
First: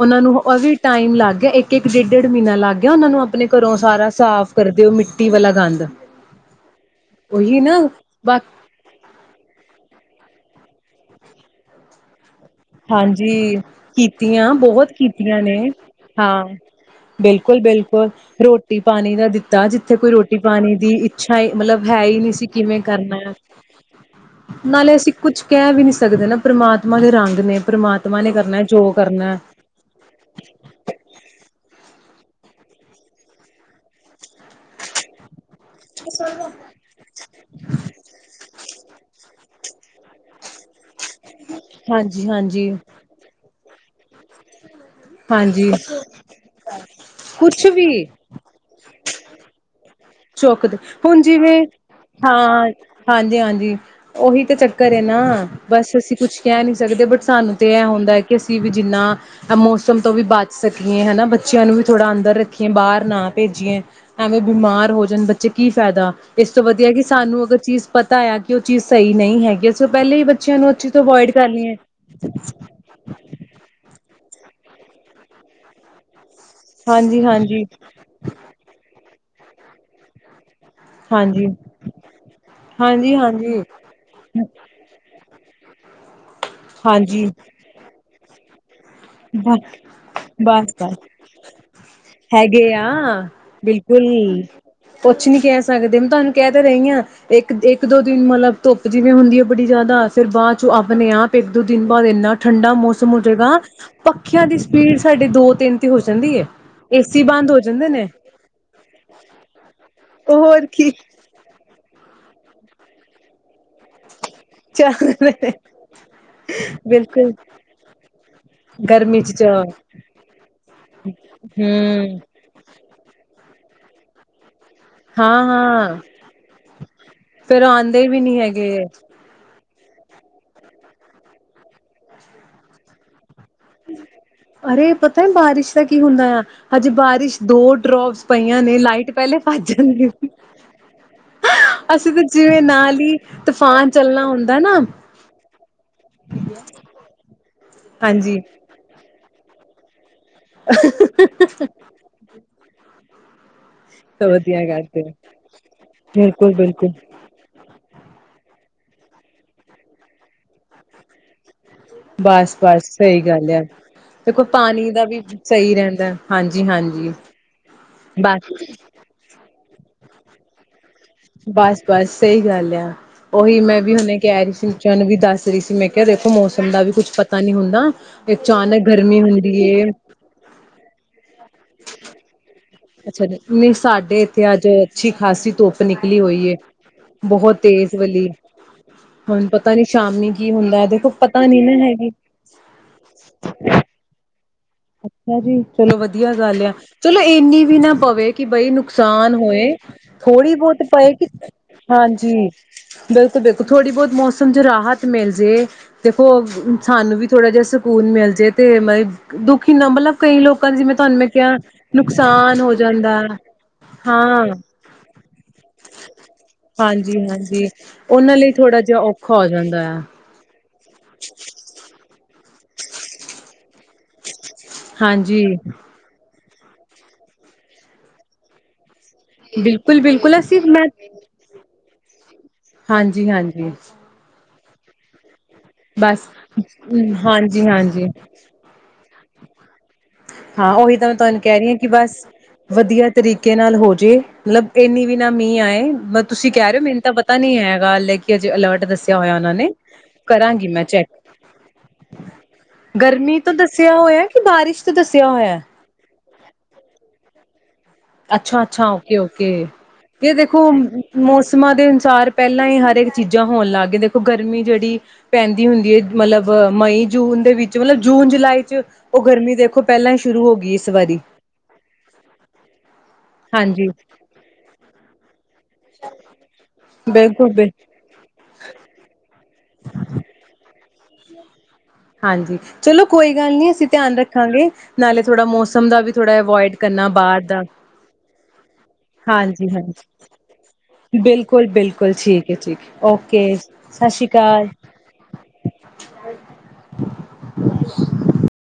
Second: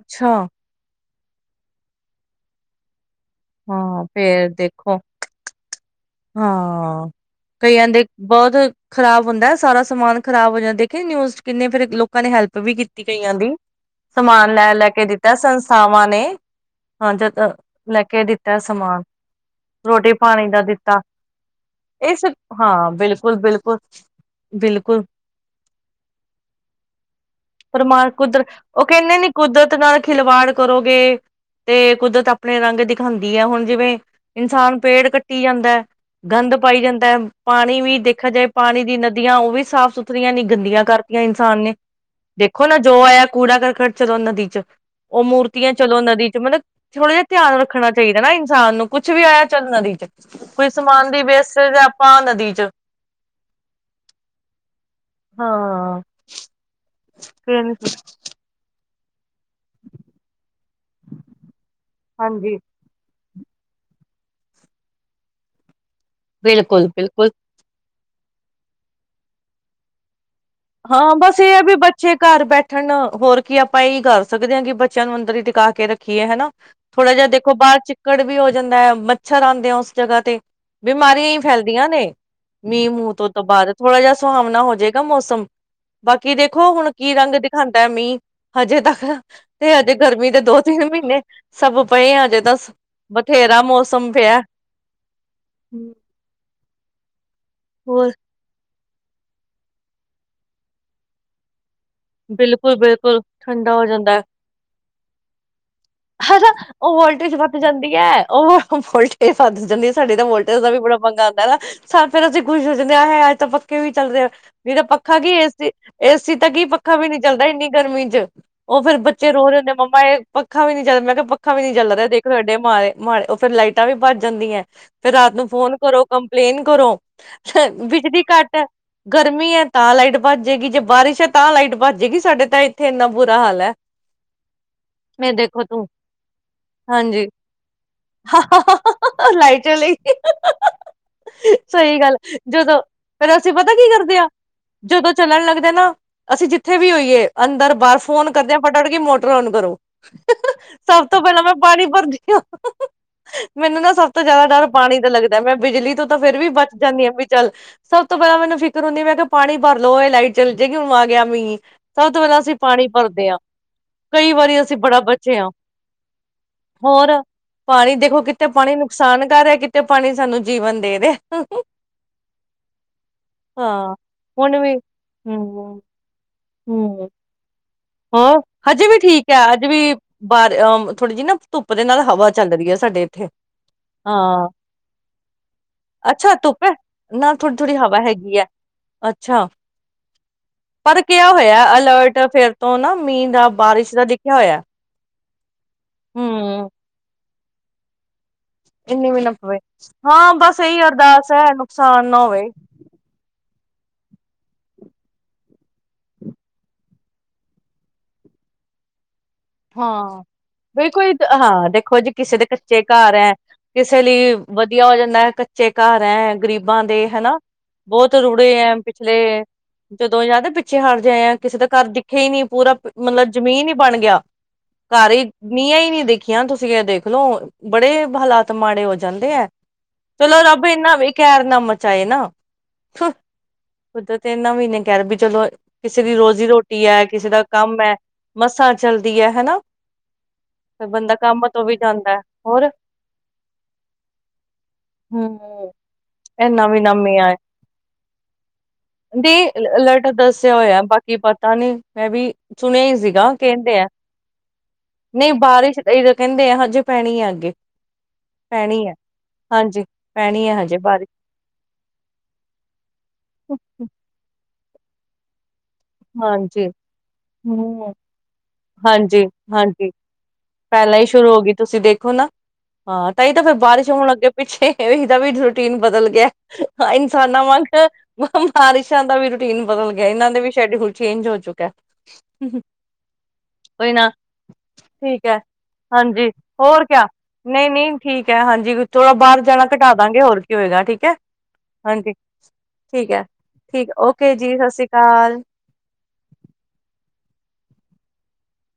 [SPEAKER 1] ਉਹਨਾਂ ਨੂੰ ਉਸੀ ਟਾਈਮ ਲੱਗ ਗ ਇੱਕ ਇੱਕ ਡੇਢ ਡੇਢ ਮਹੀਨਾ ਲੱਗ ਗਿਆ ਉਹਨਾਂ ਨੂੰ ਆਪਣੇ ਘਰੋਂ
[SPEAKER 2] ਹਾਂ
[SPEAKER 1] ਸਾਰਾ
[SPEAKER 2] ਫੇਰ
[SPEAKER 1] ਸਾਫ਼ ਕਰਦੇ ਹੋ
[SPEAKER 2] ਦੇਖੋ
[SPEAKER 1] ਮਿੱਟੀ ਵਾਲਾ ਗੰਦ
[SPEAKER 2] ਹਾਂ,
[SPEAKER 1] ਉਹੀ ਨਾ
[SPEAKER 2] ਕਇਆ ਦੇ
[SPEAKER 1] ਬਾ
[SPEAKER 2] ਬਹੁਤ ਖਰਾਬ ਹੁੰਦਾ ਸਾਰਾ ਸਮਾਨ ਖਰਾਬ ਹੋ ਜਾਣਾ ਦੇਖੇ ਨਿਊਜ਼ ਚ ਕਿੰਨੇ ਫੇਰ ਲੋਕਾਂ ਨੇ ਹੈਲਪ ਵੀ ਕੀਤੀ ਗਈਆਂ ਦੀ
[SPEAKER 1] ਹਾਂਜੀ ਕੀਤੀਆਂ
[SPEAKER 2] ਸਮਾਨ ਲੈ-ਲੈ
[SPEAKER 1] ਬਹੁਤ
[SPEAKER 2] ਕੇ ਦਿੱਤਾ
[SPEAKER 1] ਕੀਤੀਆਂ ਨੇ
[SPEAKER 2] ਸੰਸਥਾਵਾਂ ਨੇ
[SPEAKER 1] ਹਾਂ
[SPEAKER 2] ਹਾਂ ਜ ਲੈ
[SPEAKER 1] ਬਿਲਕੁਲ-ਬਿਲਕੁਲ
[SPEAKER 2] ਕੇ ਦਿੱਤਾ
[SPEAKER 1] ਰੋਟੀ
[SPEAKER 2] ਸਮਾਨ
[SPEAKER 1] ਪਾਣੀ ਦਾ ਦਿੱਤਾ ਜਿੱਥੇ ਕੋਈ ਰੋਟੀ ਪਾਣੀ ਦੀ ਇੱਛਾ ਮਤਲਬ ਹੈ ਹੀ
[SPEAKER 2] ਇਸ
[SPEAKER 1] ਨਹੀਂ ਸੀ ਕਿਵੇਂ
[SPEAKER 2] ਹਾਂ
[SPEAKER 1] ਕਰਨਾ
[SPEAKER 2] ਬਿਲਕੁਲ ਬਿਲਕੁਲ
[SPEAKER 1] ਨਾਲੇ
[SPEAKER 2] ਬਿਲਕੁਲ
[SPEAKER 1] ਅਸੀਂ ਕੁਛ ਕਹਿ ਵੀ ਨਹੀਂ ਸਕਦੇ ਨਾ ਪਰਮਾਤਮਾ ਦੇ ਰੰਗ ਨੇ
[SPEAKER 2] ਪਰਮਾ
[SPEAKER 1] ਪਰਮਾਤਮਾ ਨੇ
[SPEAKER 2] ਕੁਦਰਤ
[SPEAKER 1] ਕਰਨਾ
[SPEAKER 2] ਉਹ
[SPEAKER 1] ਜੋ
[SPEAKER 2] ਕਹਿੰਦੇ ਨੀ
[SPEAKER 1] ਕਰਨਾ।
[SPEAKER 2] ਕੁਦਰਤ ਨਾਲ ਖਿਲਵਾੜ ਕਰੋਗੇ ਤੇ ਕੁਦਰਤ ਆਪਣੇ ਰੰਗ ਖਾਂਦੀ ਹੈ ਹੁਣ ਜਿਵੇਂ ਇਨਸਾਨ ਪੇੜ ਕੱਟੀ ਜਾਂਦੀ ਗੰਦ ਪਾਈ ਜਾਂਦਾ, ਪਾਣੀ ਵੀ ਦੇਖਿਆ ਜਾਏ ਪਾਣੀ ਦੀ ਨਦੀਆਂ ਉਹ ਵੀ ਸਾਫ ਸੁਥਰੀਆਂ ਨਹੀਂ ਗੰਦੀਆਂ ਕਰ ਇਹ ਇਨਸਾਨ ਨੇ ਦੇਖੋ
[SPEAKER 1] ਹਾਂਜੀ-ਹਾਂਜੀ,
[SPEAKER 2] ਨਾ, ਜੋ ਆਇਆ ਕੂੜਾ ਕਰ ਚਲੋ ਨਦੀ ਚ ਉਹ
[SPEAKER 1] ਹਾਂਜੀ
[SPEAKER 2] ਮੂਰਤੀਆਂ
[SPEAKER 1] ਹਾਂਜੀ,
[SPEAKER 2] ਚਲੋ ਨਦੀ ਚ ਮਤਲਬ ਥੋੜਾ ਜਿਹਾ ਧਿਆਨ
[SPEAKER 1] ਕੁਛ
[SPEAKER 2] ਰੱਖ ਹੋਣਾ
[SPEAKER 1] ਵੀ
[SPEAKER 2] ਚਾਹੀਦਾ ਨਾ ਇਨਸਾਨ ਨੂੰ ਕੁੱਛ ਵੀ ਆਇਆ ਚੱਲ ਨਦੀ ਚ ਕੋਈ
[SPEAKER 1] ਚੁਕਦੇ
[SPEAKER 2] ਸਮਾਨ
[SPEAKER 1] ਹੁਣ
[SPEAKER 2] ਦੀ
[SPEAKER 1] ਜਿਵੇਂ
[SPEAKER 2] ਵੇਸਟੇਜ ਆਪਾਂ ਨਦੀ ਚ
[SPEAKER 1] ਹਾਂਜੀ ਹਾਂਜੀ ਉਹੀ ਤਾਂ ਚੱਕਰ ਹ ਹਾਂ, ਬਸ ਅਸੀਂ ਕੁਝ ਕਹਿ ਨਹੀਂ ਸਕਦੇ ਬਟ ਸਾਨੂੰ ਤੇ ਇਹ ਹੁੰਦਾ ਕਿ ਅਸੀਂ ਵੀ ਜਿੰਨਾ ਮੌਸਮ ਤੋਂ ਵੀ ਬਚ ਸਕੀਏ ਹਨਾ, ਬੱਚਿਆਂ ਨੂੰ ਵੀ ਥੋੜਾ ਅੰਦਰ
[SPEAKER 2] ਹਾਂਜੀ
[SPEAKER 1] ਰੱਖੀਆਂ ਬਾਹਰ ਨਾ ਐਵੇਂ ਬਿਮਾਰ ਹੋ ਬੱਚੇ ਕੀ ਫਾਇਦਾ ਇਸ ਤੋਂ
[SPEAKER 2] ਬਿਲਕੁਲ
[SPEAKER 1] ਵਧੀਆ ਕਿ
[SPEAKER 2] ਬਿਲਕੁਲ
[SPEAKER 1] ਸਾਨੂੰ ਅਗਰ ਚੀਜ਼ ਪਤਾ ਹੈ ਕਿ ਉਹ ਚੀਜ਼ ਸਹੀ ਨਹੀਂ ਹੈਗੀ ਪਹਿਲੇ ਹੀ ਬ
[SPEAKER 2] ਹਾਂ, ਬਸ ਇਹ ਹੈ ਵੀ ਬੱਚੇ ਘਰ ਬੈਠਣ ਹੋਰ ਕੀ ਆਪਾਂ ਇਹੀ ਗੱਲ ਸਕਦੇ ਹਾਂ। ਕਿ ਬੱਚਿਆਂ ਨੂੰ ਅੰਦਰ ਹੀ ਟਿਕਾ ਕੇ ਰੱਖੀਏ ਹਨਾ। ਥੋੜਾ
[SPEAKER 1] ਹਾਂਜੀ
[SPEAKER 2] ਜਿਹਾ ਦੇਖੋ
[SPEAKER 1] ਹਾਂਜੀ
[SPEAKER 2] ਬਾਹਰ ਚਿੱਕੜ ਵੀ ਹੋ ਜਾਂਦਾ ਹੈ। ਮੱਛਰ ਆਉਂਦੇ ਆ ਉਸ ਜਗ੍ਹਾ ਤੇ ਬਿਮਾਰੀਆਂ ਹੀ
[SPEAKER 1] ਹਾਂਜੀ
[SPEAKER 2] ਫੈਲਦੀਆਂ ਨੇ, ਮੀਂਹ ਮੂੰਹ
[SPEAKER 1] ਹਾਂਜੀ
[SPEAKER 2] ਤੋਂ ਤੋਂ ਬਾਅਦ
[SPEAKER 1] ਹਾਂਜੀ
[SPEAKER 2] ਥੋੜਾ ਜਿਹਾ ਸੁਹਾਵਣਾ ਹੋਜਏਗਾ ਮੌਸਮ ਬਾਕੀ ਕੀ ਦੇਖੋ ਹੁਣ ਕੀ
[SPEAKER 1] ਹਾਂਜੀ
[SPEAKER 2] ਰੰਗ ਦਿਖਾਉਂਦਾ ਮੀਂਹ ਹਜੇ ਤਾਂ ਤੇ
[SPEAKER 1] ਬਸ
[SPEAKER 2] ਹਜੇ ਗਰਮੀ ਦੇ ਦੋ
[SPEAKER 1] ਬਸ
[SPEAKER 2] ਤਿੰਨ
[SPEAKER 1] ਬਸ
[SPEAKER 2] ਮਹੀਨੇ ਸਭ ਪਏ ਆ ਹਜੇ ਤਾਂ
[SPEAKER 1] ਹੈਗੇ ਆ
[SPEAKER 2] ਬਥੇਰਾ
[SPEAKER 1] ਬਿਲਕੁਲ
[SPEAKER 2] ਮੌਸਮ ਪਿਆ
[SPEAKER 1] ਰਹੀਆਂ ਇੱਕ ਇੱਕ ਦੋ
[SPEAKER 2] ਹੋਰ
[SPEAKER 1] ਦਿਨ ਮਲ ਧੁੱਪ ਜਿਵੇਂ ਹੁੰਦੀ ਹੈ, ਬੜੀ ਜ਼ਿਆਦਾ ਫਿਰ ਬਾਅਦ ਚੋਂ ਆਪਣੇ ਆਪ ਇੱਕ ਦੂ ਦਿਨ ਬਾਅਦ ਇੰਨਾ ਠੰਡਾ ਮੌਸਮ ਹੋ ਜਾਏਗਾ
[SPEAKER 2] ਹਨ ਨਾ
[SPEAKER 1] ਪੱਖਿਆਂ ਦੀ ਸਪੀਡ ਸਾਡੇ ਦੋ ਤਿੰਨ ਤੇ ਹੋ ਜਾਂਦੀ ਹੈ
[SPEAKER 2] ਉਹ
[SPEAKER 1] ਏਸੀ
[SPEAKER 2] ਵੋਲਟੇਜ
[SPEAKER 1] ਬੰਦ
[SPEAKER 2] ਵੱਧ
[SPEAKER 1] ਹੋ ਜਾਂਦੇ
[SPEAKER 2] ਜਾਂਦੀ
[SPEAKER 1] ਨੇ
[SPEAKER 2] ਹੈ ਉਹ ਵੋਲਟੇਜ ਵੱਧ ਜਾਂਦੀ ਸਾਡੇ ਤਾਂ
[SPEAKER 1] ਉਹ
[SPEAKER 2] ਵੋਲਟੇਜ
[SPEAKER 1] ਹੋਰ
[SPEAKER 2] ਦਾ ਵੀ
[SPEAKER 1] ਕੀ
[SPEAKER 2] ਬੜਾ ਪੰਗਾ ਆਉਂਦਾ ਹੈ ਨਾ ਸਾਨੂੰ ਫੇਰ ਅਸੀਂ ਗੁਸਦੇ ਆ ਹੈ ਅਜ ਤਾਂ ਪੱਕੇ ਵੀ ਚੱਲਦੇ ਆ ਵੀ ਤਾਂ
[SPEAKER 1] ਚੱਲ
[SPEAKER 2] ਪੱਖਾ ਕੀ ਏਸੀ ਏਸੀ ਤਾਂ ਕੀ ਪਾ ਵੀ ਨਹੀਂ
[SPEAKER 1] ਬਿਲਕੁਲ
[SPEAKER 2] ਚੱਲਦਾ ਇਨੀ ਗਰਮੀ ਚ ਉਹ ਫਿਰ
[SPEAKER 1] ਗਰਮੀ
[SPEAKER 2] ਬੱਚੇ
[SPEAKER 1] ਚ ਚ
[SPEAKER 2] ਰੋ ਰਹੇ ਹੁੰਦੇ ਮਮਾ ਪੱਖਾ ਵੀ ਨਹੀਂ ਜਾਂਦਾ ਮੈਂ ਕਿਹਾ ਪੱਖਾ ਵੀ ਨਹੀਂ ਚੱਲ ਰਿਹਾ
[SPEAKER 1] ਹਮ
[SPEAKER 2] ਦੇਖ ਸਾਡੇ ਫਿਰ ਲਾਈਟਾਂ ਵੀ ਵੱਜ ਜਾਂਦੀਆਂ। ਤੇ ਰਾਤ
[SPEAKER 1] ਹਾਂ
[SPEAKER 2] ਨੂੰ ਫੋਨ
[SPEAKER 1] ਹਾਂ
[SPEAKER 2] ਕਰੋ ਕੰਪਲੇਨ ਕਰੋ
[SPEAKER 1] ਫੇਰ ਆਉਂਦੇ ਵੀ
[SPEAKER 2] ਬਿਜਲੀ
[SPEAKER 1] ਨੀ
[SPEAKER 2] ਘੱਟ
[SPEAKER 1] ਹੈਗੇ
[SPEAKER 2] ਗਰਮੀ ਐ। ਤਾਂ ਲਾਈਟ ਭਾਜੇਗੀ ਜੇ ਬਾਰਿਸ਼ ਹੈ, ਤਾਂ ਲਾਈਟ ਭਾਜੇਗੀ ਸਾਡੇ ਤਾਂ ਇੱਥੇ ਐਨਾ
[SPEAKER 1] ਅਰੇ ਪਤਾ
[SPEAKER 2] ਮੈਂ ਦੇਖੋ
[SPEAKER 1] ਬਾਰਿਸ਼ ਦਾ
[SPEAKER 2] ਤੂੰ
[SPEAKER 1] ਕੀ ਹੁੰਦਾ ਆਹਜੇ
[SPEAKER 2] ਹਾਂਜੀ
[SPEAKER 1] ਬਾਰਿਸ਼ ਦੋ ਡਰੋਪਸ ਪਈਆਂ ਨੇ ਲਾਈਟ
[SPEAKER 2] ਹਾਂ
[SPEAKER 1] ਪਹਿਲੇ
[SPEAKER 2] ਲਾਈਟ
[SPEAKER 1] ਫਜ
[SPEAKER 2] ਚਲੀ
[SPEAKER 1] ਜਾਂਦੀ।
[SPEAKER 2] ਗਈ ਸਹੀ
[SPEAKER 1] ਅਸੀਂ
[SPEAKER 2] ਗੱਲ
[SPEAKER 1] ਤਾਂ ਜਿਵੇਂ
[SPEAKER 2] ਜਦੋਂ
[SPEAKER 1] ਨਾਲ ਹੀ
[SPEAKER 2] ਫੇਰ ਅਸੀਂ
[SPEAKER 1] ਤੂਫਾਨ ਚੱਲਣਾ ਹੁੰਦਾ ਨਾ
[SPEAKER 2] ਹੈਨਾ। ਜਿਥੇ ਵੀ ਹੋਈਏ ਅੰਦਰ ਬਾਹਰ ਫੋਨ
[SPEAKER 1] ਹਾਂਜੀ
[SPEAKER 2] ਕਰਦੇ ਆ। ਫਟਾਫਟ ਕਿ ਮੋਟਰ ਔਨ ਕਰੋ। ਸਭ ਤੋਂ ਪਹਿਲਾਂ ਮੈਂ ਪਾਣੀ ਭਰਦੀ ਹਾਂ। ਮੈਨੂੰ ਨਾ ਸਭ ਤੋਂ
[SPEAKER 1] ਤਾਂ
[SPEAKER 2] ਜ਼ਿਆਦਾ
[SPEAKER 1] ਵਧੀਆ
[SPEAKER 2] ਡਰ ਪਾਣੀ
[SPEAKER 1] ਕਰਦੇ
[SPEAKER 2] ਦਾ
[SPEAKER 1] ਆ,
[SPEAKER 2] ਲੱਗਦਾ ਮੈਂ ਬਿਜਲੀ ਤੋਂ ਤਾਂ ਫੇਰ ਵੀ
[SPEAKER 1] ਬਿਲਕੁਲ
[SPEAKER 2] ਬਚ
[SPEAKER 1] ਬਿਲਕੁਲ
[SPEAKER 2] ਜਾਣੀ ਆ ਵੀ ਚੱਲ ਸਭ ਤੋਂ ਪਹਿਲਾਂ ਮੈਨੂੰ ਫਿ ਫ਼ਿਕਰ ਹੁੰਦੀ ਮੈਂ ਕਿਹਾ ਪਾਣੀ ਭਰਲੋ ਇਹ ਲਾਈਟ ਚਲ ਜਾਏਗੀ ਹੁਣ ਆ ਗਿਆ ਮੀਹ। ਸਭ ਤੋਂ ਪਹਿਲਾਂ ਅਸੀਂ
[SPEAKER 1] ਬਸ
[SPEAKER 2] ਪਾਣੀ
[SPEAKER 1] ਬਸ ਸਹੀ
[SPEAKER 2] ਭਰਦੇ ਆ
[SPEAKER 1] ਗੱਲ
[SPEAKER 2] ਕਈ
[SPEAKER 1] ਦੇਖੋ
[SPEAKER 2] ਵਾਰੀ ਅਸੀਂ
[SPEAKER 1] ਪਾਣੀ
[SPEAKER 2] ਬੜਾ
[SPEAKER 1] ਦਾ ਵੀ
[SPEAKER 2] ਬਚੇ ਆ।
[SPEAKER 1] ਸਹੀ ਰਹਿੰਦਾ ਹਾਂਜੀ
[SPEAKER 2] ਹੋਰ
[SPEAKER 1] ਹਾਂਜੀ
[SPEAKER 2] ਪਾਣੀ ਦੇਖੋ ਕਿਤੇ
[SPEAKER 1] ਬਸ
[SPEAKER 2] ਪਾਣੀ ਨੁਕਸਾਨ ਕਰ ਰਿਹਾ ਕਿਤੇ ਤੇ ਪਾਣੀ ਸਾਨੂੰ ਜੀਵਨ ਦੇ। ਰਿਹਾ।
[SPEAKER 1] ਬਸ ਬਸ ਸਹੀ ਗੱਲ ਆ ਓਹੀ ਮੈਂ
[SPEAKER 2] ਹਾਂ
[SPEAKER 1] ਵੀ ਹੁਣੇ ਕਹਿ ਰਹੀ
[SPEAKER 2] ਹੁਣ
[SPEAKER 1] ਸੀ ਬੱਚਿਆਂ ਨੂੰ ਵੀ ਦੱਸ ਰਹੀ ਸੀ
[SPEAKER 2] ਹੂੰ
[SPEAKER 1] ਮੈਂ ਕਿਹਾ ਦੇਖੋ ਮੌਸਮ ਦਾ ਵੀ ਕੁਛ ਪਤਾ ਨੀ। ਹੁੰਦਾ।
[SPEAKER 2] ਹਾਂ, ਅੱਜ
[SPEAKER 1] ਅਚਾਨਕ
[SPEAKER 2] ਵੀ
[SPEAKER 1] ਗਰਮੀ
[SPEAKER 2] ਠੀਕ ਐ
[SPEAKER 1] ਹੁੰਦੀ
[SPEAKER 2] ਅੱਜ
[SPEAKER 1] ਏ
[SPEAKER 2] ਵੀ ਬਾਹਰ ਅ ਥੋੜੀ ਜਿਹੀ ਨਾ, ਧੁੱਪ ਦੇ ਨਾਲ ਹਵਾ। ਚੱਲ ਰਹੀ ਹੈ ਸਾਡੇ
[SPEAKER 1] ਅੱਛਾ
[SPEAKER 2] ਇੱਥੇ
[SPEAKER 1] ਨਹੀਂ ਸਾਡੇ
[SPEAKER 2] ਹਾਂ
[SPEAKER 1] ਇੱਥੇ ਅੱਜ ਅੱਛੀ ਖਾਸੀ ਧੁੱਪ ਨਿਕਲੀ
[SPEAKER 2] ਅੱਛਾ
[SPEAKER 1] ਹੋਈ,
[SPEAKER 2] ਧੁੱਪ ਹੈ ਨਾਲ
[SPEAKER 1] ਬਹੁਤ
[SPEAKER 2] ਥੋੜ੍ਹੀ ਥੋੜ੍ਹੀ
[SPEAKER 1] ਤੇਜ਼
[SPEAKER 2] ਹਵਾ
[SPEAKER 1] ਵਾਲੀ
[SPEAKER 2] ਹੈਗੀ ਹੈ
[SPEAKER 1] ਹੁਣ
[SPEAKER 2] ਅੱਛਾ
[SPEAKER 1] ਪਤਾ ਨੀ ਸ਼ਾਮੀ ਕੀ ਹੁੰਦਾ ਹੈ,
[SPEAKER 2] ਪਰ
[SPEAKER 1] ਦੇਖੋ
[SPEAKER 2] ਕਿਹਾ
[SPEAKER 1] ਪਤਾ ਨੀ
[SPEAKER 2] ਹੋਇਆ
[SPEAKER 1] ਨਾ ਹੈਗੀ।
[SPEAKER 2] ਅਲਰਟ ਫੇਰ ਤੋਂ ਨਾ ਮੀਂਹ ਦਾ ਬਾਰਿਸ਼ ਦਾ ਲਿਖਿਆ ਹੋਇਆ।
[SPEAKER 1] ਅੱਛਾ ਜੀ। ਚਲੋ ਵਧੀਆ ਗੱਲ
[SPEAKER 2] ਹੂੰ
[SPEAKER 1] ਆ ਚਲੋ। ਇੰਨੀ ਵੀ ਨਾ ਪਵੇ। ਕਿ ਬਈ
[SPEAKER 2] ਇੰਨੀ ਵੀ ਨਾ
[SPEAKER 1] ਨੁਕਸਾਨ
[SPEAKER 2] ਪਵੇ
[SPEAKER 1] ਹੋਏ
[SPEAKER 2] ਹਾਂ
[SPEAKER 1] ਥੋੜ੍ਹੀ
[SPEAKER 2] ਬਸ ਇਹੀ
[SPEAKER 1] ਬਹੁਤ ਪਏ ਕਿ
[SPEAKER 2] ਅਰਦਾਸ ਹੈ ਨੁਕਸਾਨ ਨਾ
[SPEAKER 1] ਹਾਂਜੀ
[SPEAKER 2] ਹੋਵੇ
[SPEAKER 1] ਬਿਲਕੁਲ ਬਿਲਕੁਲ। ਥੋੜ੍ਹੀ ਬਹੁਤ ਮੌਸਮ ਚ ਰਾਹਤ ਮਿਲ ਜੇ ਦੇਖੋ ਸਾਨੂੰ ਵੀ ਥੋੜਾ ਜਿਹਾ ਸਕੂਨ ਮਿਲ ਜੇ ਤੇ ਮ
[SPEAKER 2] ਹਾਂ, ਬਿਲਕੁਲ
[SPEAKER 1] ਕਿਹਾ
[SPEAKER 2] ਹਾਂ ਦੇਖੋ ਜੀ ਕਿਸੇ ਦੇ
[SPEAKER 1] ਨੁਕਸਾਨ ਹੋ
[SPEAKER 2] ਕੱਚੇ ਘਰ
[SPEAKER 1] ਜਾਂਦਾ
[SPEAKER 2] ਐ ਕਿਸੇ ਲਈ
[SPEAKER 1] ਹਾਂ।
[SPEAKER 2] ਵਧੀਆ ਹੋ ਜਾਂਦਾ ਕੱਚੇ ਘਰ ਐ ਗ਼ਰੀਬਾਂ ਦੇ ਹਨਾ
[SPEAKER 1] ਹਾਂਜੀ-ਹਾਂਜੀ
[SPEAKER 2] ਬਹੁਤ
[SPEAKER 1] ਉਹਨਾਂ ਲਈ
[SPEAKER 2] ਰੁੜੇ ਐ
[SPEAKER 1] ਥੋੜਾ ਜਿਹਾ
[SPEAKER 2] ਪਿਛਲੇ
[SPEAKER 1] ਔਖਾ ਹੋ ਜਾਂਦਾ ਆ।
[SPEAKER 2] ਜਦੋਂ ਯਾਦ ਐ ਪਿੱਛੇ ਹੜ ਜਾਏ ਆ ਕਿਸੇ ਤਾਂ ਘਰ ਦਿਖਿਆ ਹੀ ਨਹੀਂ। ਪੂਰਾ ਮਤਲਬ ਜਮੀਨ ਹੀ ਬਣ ਗਿਆ। ਘਰ ਹੀ
[SPEAKER 1] ਹਾਂਜੀ
[SPEAKER 2] ਮੀਹ ਹੀ ਨਹੀਂੀ ਦੇਖੀ। ਖੀਆਂ ਤੁਸੀਂ ਇਹ ਦੇਖਲੋ ਬੜੇ ਹਾਲਾਤ ਮਾੜੇ ਹੋ ਜਾਂਦੇ ਐ,
[SPEAKER 1] ਬਿਲਕੁਲ-ਬਿਲਕੁਲ
[SPEAKER 2] ਚਲੋ
[SPEAKER 1] ਅਸੀਂ
[SPEAKER 2] ਰੱਬ
[SPEAKER 1] ਮੈਂ
[SPEAKER 2] ਐਨਾ ਵੀ ਕਹਿਰ ਨਾ ਮਚਾਏ ਨਾ ਹਾਂ,
[SPEAKER 1] ਹਾਂਜੀ-ਹਾਂਜੀ
[SPEAKER 2] ਓਦਾ ਤੇ। ਐਨਾ ਵੀ ਨਹੀਂ ਕਹਿਰ ਵੀ ਚਲੋ। ਕਿਸੇ ਦੀ
[SPEAKER 1] ਬਸ
[SPEAKER 2] ਰੋਜ਼ੀ ਰੋਟੀ ਐ। ਕਿਸੇ ਦਾ ਕੰਮ ਐ,
[SPEAKER 1] ਹਾਂਜੀ-ਹਾਂਜੀ
[SPEAKER 2] ਮੱਸਾਂ ਚੱਲ
[SPEAKER 1] ਹਾਂ ਉਹੀ ਤਾਂ ਮੈਂ ਤੁਹਾਨੂੰ
[SPEAKER 2] ਕੰਮ
[SPEAKER 1] ਕਹਿ
[SPEAKER 2] ਤੋਂ
[SPEAKER 1] ਰਹੀ ਹਾਂ
[SPEAKER 2] ਵੀ
[SPEAKER 1] ਕਿ
[SPEAKER 2] ਜਾਂਦਾ
[SPEAKER 1] ਬਸ
[SPEAKER 2] ਹੈ ਹੋਰ
[SPEAKER 1] ਵਧੀਆ ਤਰੀਕੇ ਨਾਲ ਹੋਜੇ ਮਤਲਬ ਇਨੀ ਵੀ ਨਾ ਮੀਂਹ
[SPEAKER 2] ਹੂੰ,
[SPEAKER 1] ਆਏ ਮ
[SPEAKER 2] ਇਹ
[SPEAKER 1] ਤੁਸੀਂ ਕਹਿ ਰਹੇ ਹੋ ਮੈਨੂੰ ਤਾਂ
[SPEAKER 2] ਨਵੀਂ-ਨਵੀਂ ਆਏ
[SPEAKER 1] ਪਤਾ ਨੀ ਹੈਗਾ ਗੱਲ ਹੈ। ਕਿ ਅਜੇ ਅਲਰਟ ਦੱਸਿਆ
[SPEAKER 2] ਦੀ
[SPEAKER 1] ਹੋਇਆ ਉਹਨਾਂ ਨੇ।
[SPEAKER 2] ਅਲਰਟ ਦੱਸਿਆ
[SPEAKER 1] ਕਰਾਂਗੀ
[SPEAKER 2] ਹੋਇਆ
[SPEAKER 1] ਮੈਂ ਚੈੱਕ
[SPEAKER 2] ਬਾਕੀ ਪਤਾ ਨੀ ਮੈਂ ਵੀ ਸੁਣਿਆ ਹੀ ਸੀਗਾ
[SPEAKER 1] ਗਰਮੀ ਤੋਂ
[SPEAKER 2] ਕਹਿੰਦੇ ਆ
[SPEAKER 1] ਦੱਸਿਆ ਬਾਰਿਸ਼ ਤੋਂ ਦੱਸਿਆ
[SPEAKER 2] ਨਹੀਂ
[SPEAKER 1] ਹੋਇਆ
[SPEAKER 2] ਬਾਰਿਸ਼ ਇਹ ਕਹਿੰਦੇ ਆ ਹਜੇ ਪੈਣੀ ਆ ਅੱਗੇ।
[SPEAKER 1] ਅੱਛਾ
[SPEAKER 2] ਪੈਣੀ
[SPEAKER 1] ਅੱਛਾ
[SPEAKER 2] ਆ
[SPEAKER 1] ਓਕੇ ਓਕੇ
[SPEAKER 2] ਹਾਂਜੀ
[SPEAKER 1] ਇਹ
[SPEAKER 2] ਪੈਣੀ
[SPEAKER 1] ਦੇਖੋ
[SPEAKER 2] ਆ ਹਜੇ ਬਾਰਿਸ਼
[SPEAKER 1] ਮੌਸਮਾਂ ਦੇ ਅਨੁਸਾਰ ਪਹਿਲਾਂ ਹੀ ਹਰੇਕ ਚੀਜ਼ਾਂ ਹੋਣ ਲੱਗ ਗਏ ਦੇਖੋ ਗਰਮੀ ਜਿਹੜੀ ਪੈਂਦੀ ਹੁੰਦੀ ਹੈ ਮਤਲਬ
[SPEAKER 2] ਹਾਂਜੀ
[SPEAKER 1] ਮਈ ਜੂਨ ਦੇ ਵਿੱਚ
[SPEAKER 2] ਹੂੰ,
[SPEAKER 1] ਮਤਲਬ ਜੂਨ ਜੁਲਾਈ ਚ ਉਹ ਗਰਮੀ ਦੇਖੋ
[SPEAKER 2] ਹਾਂਜੀ-ਹਾਂਜੀ
[SPEAKER 1] ਪਹਿਲਾਂ ਹੀ ਸ਼ੁਰੂ ਹੋ ਗਈ ਇਸ
[SPEAKER 2] ਪਹਿਲਾਂ ਹੀ
[SPEAKER 1] ਵਾਰੀ
[SPEAKER 2] ਸ਼ੁਰੂ ਹੋ ਗਈ ਤੁਸੀਂ ਦੇਖੋ ਨਾ ਹਾਂ ਤਾਂ ਇਹ ਤਾਂ ਫੇਿਰ
[SPEAKER 1] ਹਾਂਜੀ
[SPEAKER 2] ਬਾਰਿਸ਼ ਹੋਣ ਲੱਗੇ ਪਿੱਛੇ ਇਹਹੀ ਤਾਂ ਵੀ ਨ ਬਦਲ ਗਿਆ ਇਨਸਾਨਾਂ
[SPEAKER 1] ਬਿਲਕੁਲ
[SPEAKER 2] ਵਾਂਗ
[SPEAKER 1] ਬਿਲ
[SPEAKER 2] ਬਾਰਿਸ਼ਾਂ ਦਾ ਵੀ ਦੀਨ ਬਦਲ ਗਿਆ ਇਹਨਾਂ ਦੇ ਵਿ ਸ਼ੇਡਿਊਲ ਚੇਂਜ ਹੋ ਚੁੱਕਾ ਹੈ।
[SPEAKER 1] ਹਾਂਜੀ ਚਲੋ ਕੋਈ ਗੱਲ ਨੀ ਅਸੀਂ
[SPEAKER 2] ਨਾ
[SPEAKER 1] ਧਿਆਨ ਰੱਖਾਂਗੇ ਨਾਲੇ
[SPEAKER 2] ਠੀਕ ਹੈ
[SPEAKER 1] ਥੋੜਾ ਮੌਸਮ ਦਾ ਵੀ
[SPEAKER 2] ਹਾਂਜੀ
[SPEAKER 1] ਥੋੜ੍ਹਾ ਅਵੋਇਡ
[SPEAKER 2] ਹੋਰ ਕਿਆ
[SPEAKER 1] ਕਰਨਾ ਬਾਹਰ ਦਾ।
[SPEAKER 2] ਨਹੀਂ ਨਹੀਂ ਠੀਕ ਹੈ ਹਾਂਜੀ ਥੋੜਾ ਬਾਹਰ ਜਾਣਾ
[SPEAKER 1] ਹਾਂਜੀ
[SPEAKER 2] ਘਟਾ ਦਾਂਗੇ ਹੋਰ ਕੀ ਹੋਏਗਾ ਠੀਕ ਹੈ
[SPEAKER 1] ਹਾਂਜੀ ਬਿਲਕੁਲ ਬਿਲਕੁਲ
[SPEAKER 2] ਹਾਂਜੀ
[SPEAKER 1] ਠੀਕ ਹੈ ਠੀਕ
[SPEAKER 2] ਹੈ
[SPEAKER 1] ਓਕੇ
[SPEAKER 2] ਠੀਕ
[SPEAKER 1] ਸਤਿ ਸ਼੍ਰੀ
[SPEAKER 2] ਓਕੇ ਜੀ
[SPEAKER 1] ਅਕਾਲ।
[SPEAKER 2] ਸਤਿ ਸ੍ਰੀ ਅਕਾਲ